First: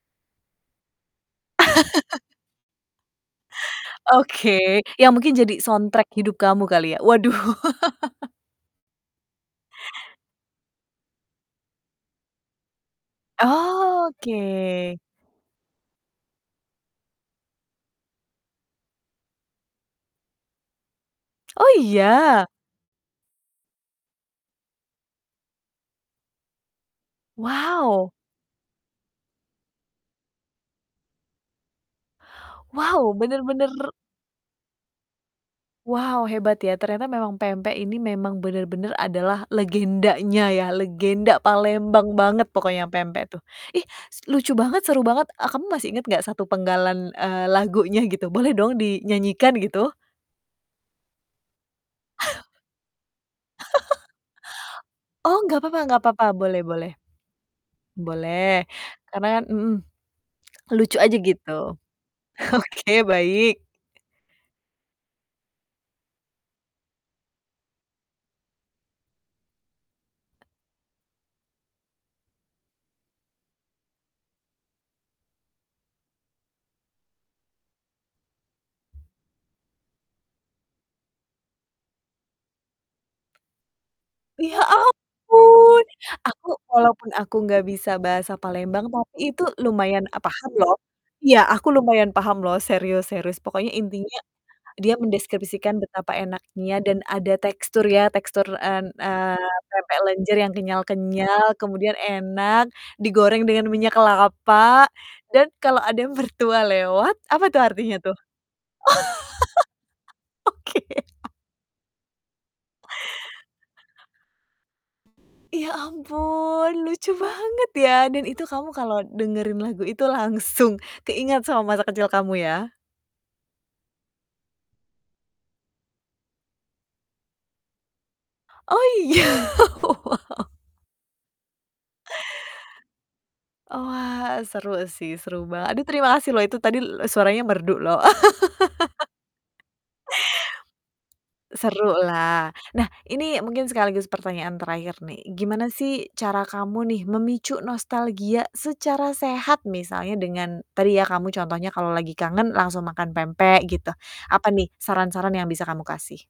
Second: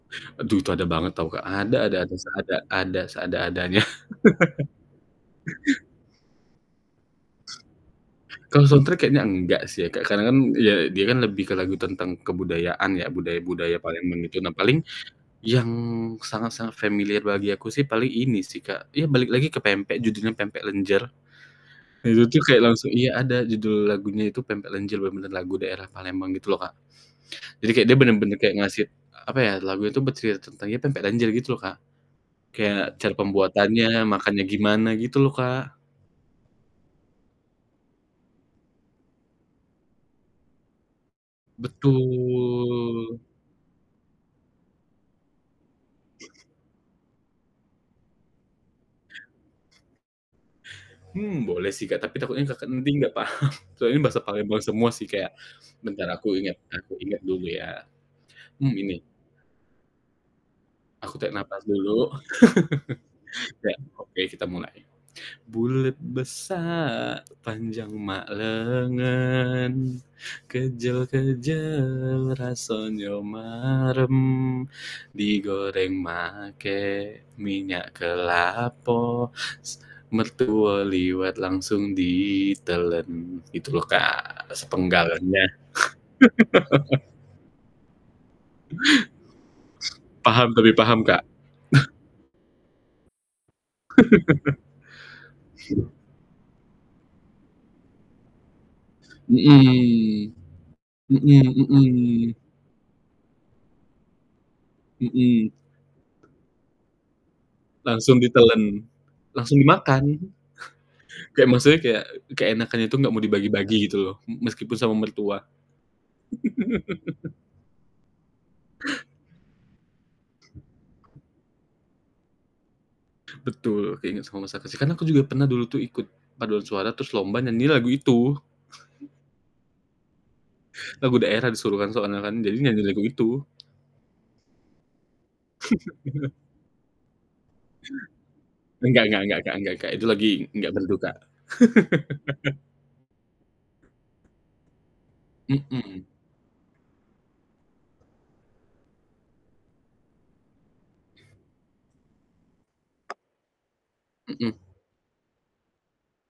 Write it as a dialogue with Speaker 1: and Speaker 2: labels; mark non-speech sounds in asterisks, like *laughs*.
Speaker 1: Aduh, itu ada banget tahu Kak, ada ada ada
Speaker 2: *laughs*
Speaker 1: seada ada seada-adanya *chuckles*
Speaker 2: Oke, yang mungkin jadi soundtrack hidup kamu kali ya. Waduh. *laughs*
Speaker 1: Kalau soundtrack kayaknya engga sih ya Kak, karena kan ya dia kan lebih ke lagu tentang kebudayaan ya, budaya-budaya, paling menuju
Speaker 2: Oke.
Speaker 1: nah, paling yang sangat-sangat familiar bagi aku sih, paling ini sih Kak, ya balik lagi ke pempek, judulnya "Pempek Lenjer."
Speaker 2: Oh,
Speaker 1: Itu tuh
Speaker 2: iya?
Speaker 1: kayak langsung iya, ada judul lagunya itu, "Pempek Lenjer," bener-bener lagu daerah Palembang, gitu loh Kak. Jadi, kayak dia
Speaker 2: Wow!
Speaker 1: bener-bener kayak ngasih, apa ya, lagu itu bercerita tentang, ya "Pempek lenjer," gitu loh Kak, kayak
Speaker 2: Wow,
Speaker 1: cara
Speaker 2: benar-benar
Speaker 1: pembuatannya, makannya gimana, gitu loh Kak.
Speaker 2: Wow, hebat ya, ternyata memang pempek ini memang benar-benar adalah legendanya ya, legenda Palembang banget pokoknya
Speaker 1: Betul.
Speaker 2: pempek tuh. Ih, s lucu banget, seru banget, e kamu masih inget nggak satu penggalan, eee, lagunya gitu, boleh dong dinyanyikan gitu!
Speaker 1: Hmm, boleh sih Kak. Tapi takutnya
Speaker 2: *chuckles*
Speaker 1: Kakak nanti nggak paham, soalnya ini bahasa Palembang semua sih,
Speaker 2: *chuckles*
Speaker 1: kayak
Speaker 2: Oh, nggak papa-nggak
Speaker 1: bentar
Speaker 2: papa.
Speaker 1: aku inget
Speaker 2: Boleh
Speaker 1: aku
Speaker 2: boleh.
Speaker 1: inget dulu ya,
Speaker 2: Boleh,
Speaker 1: mmm, gini.
Speaker 2: karena kan mhm, lucu aja,
Speaker 1: Aku tarik
Speaker 2: gitu.
Speaker 1: nafas dulu.
Speaker 2: Oke, baik.
Speaker 1: *laughs* Ya, oke, kita mulai. Bulet besar panjang mak lengan, kejel-kejel rasonyo marem, digoreng make minyak kelapo, s mertue liwet langsung ditelen, itu loh Kak,
Speaker 2: Ya
Speaker 1: sepenggalannya.
Speaker 2: ampun, aku walaupun
Speaker 1: *laughs*
Speaker 2: aku nggak bisa bahasa Palembang, tapi itu lumayan, a paham
Speaker 1: Paham
Speaker 2: loh.
Speaker 1: tapi paham Kak?
Speaker 2: Iya, aku
Speaker 1: *chuckles*
Speaker 2: lumayan paham loh serius serius, pokoknya intinya dia mendeskripsikan
Speaker 1: *laughs*
Speaker 2: betapa enaknya dan ada tekstur ya, tekstur, en eee, pempek
Speaker 1: Mhm.
Speaker 2: lenjer yang kenyal-kenyal,
Speaker 1: Mhm
Speaker 2: kemudian
Speaker 1: mhm.
Speaker 2: enak, digoreng dengan minyak kelapa, dan
Speaker 1: Mhm.
Speaker 2: kalau ada yang mertua lewat apa tuh, artinya tuh?
Speaker 1: Langsung ditelan, langsung dimakan.
Speaker 2: Oh. Oke.
Speaker 1: *chuckles* Kayak maksudnya kayak keenakan itu nggak mau dibagi-bagi gitu loh, mhm, meskipun sama mertua.
Speaker 2: Ya ampun, lucu
Speaker 1: *laughs*
Speaker 2: banget ya, dan itu kamu kalau dengerin lagu itu langsung keinget sama masa kecil kamu ya?
Speaker 1: Betul, keinget sama masa kecil karena aku juga pernah dulu tuh ikut paduan suara terus lomba nyanyiin lagu itu.
Speaker 2: Oh,
Speaker 1: *chuckles*
Speaker 2: iya? Wow. *laughs*
Speaker 1: Lagu daerah disuruh kan soalnya kan, jadi nyanyi lagu itu.
Speaker 2: Oh, wah, seru sih, seru bang aduh terima kasih
Speaker 1: *laughs*
Speaker 2: loh, itu tadi le suaranya merdu loh.
Speaker 1: Nggak
Speaker 2: *laughs*
Speaker 1: nggak nggak Kak nggak Kak, itu lagi nggak berduka.
Speaker 2: Seru lah.
Speaker 1: *laughs*
Speaker 2: Nah, ini mungkin sekaligus pertanyaan terakhir nih. Gimana
Speaker 1: Mhm.
Speaker 2: sih, cara kamu nih memicu nostalgia secara sehat misalnya dengan tadi ya, kamu contohnya kalau lagi kangen langsung makan pempek, gitu. Apa
Speaker 1: Mhm.
Speaker 2: nih saran-saran yang bisa kamu kasih?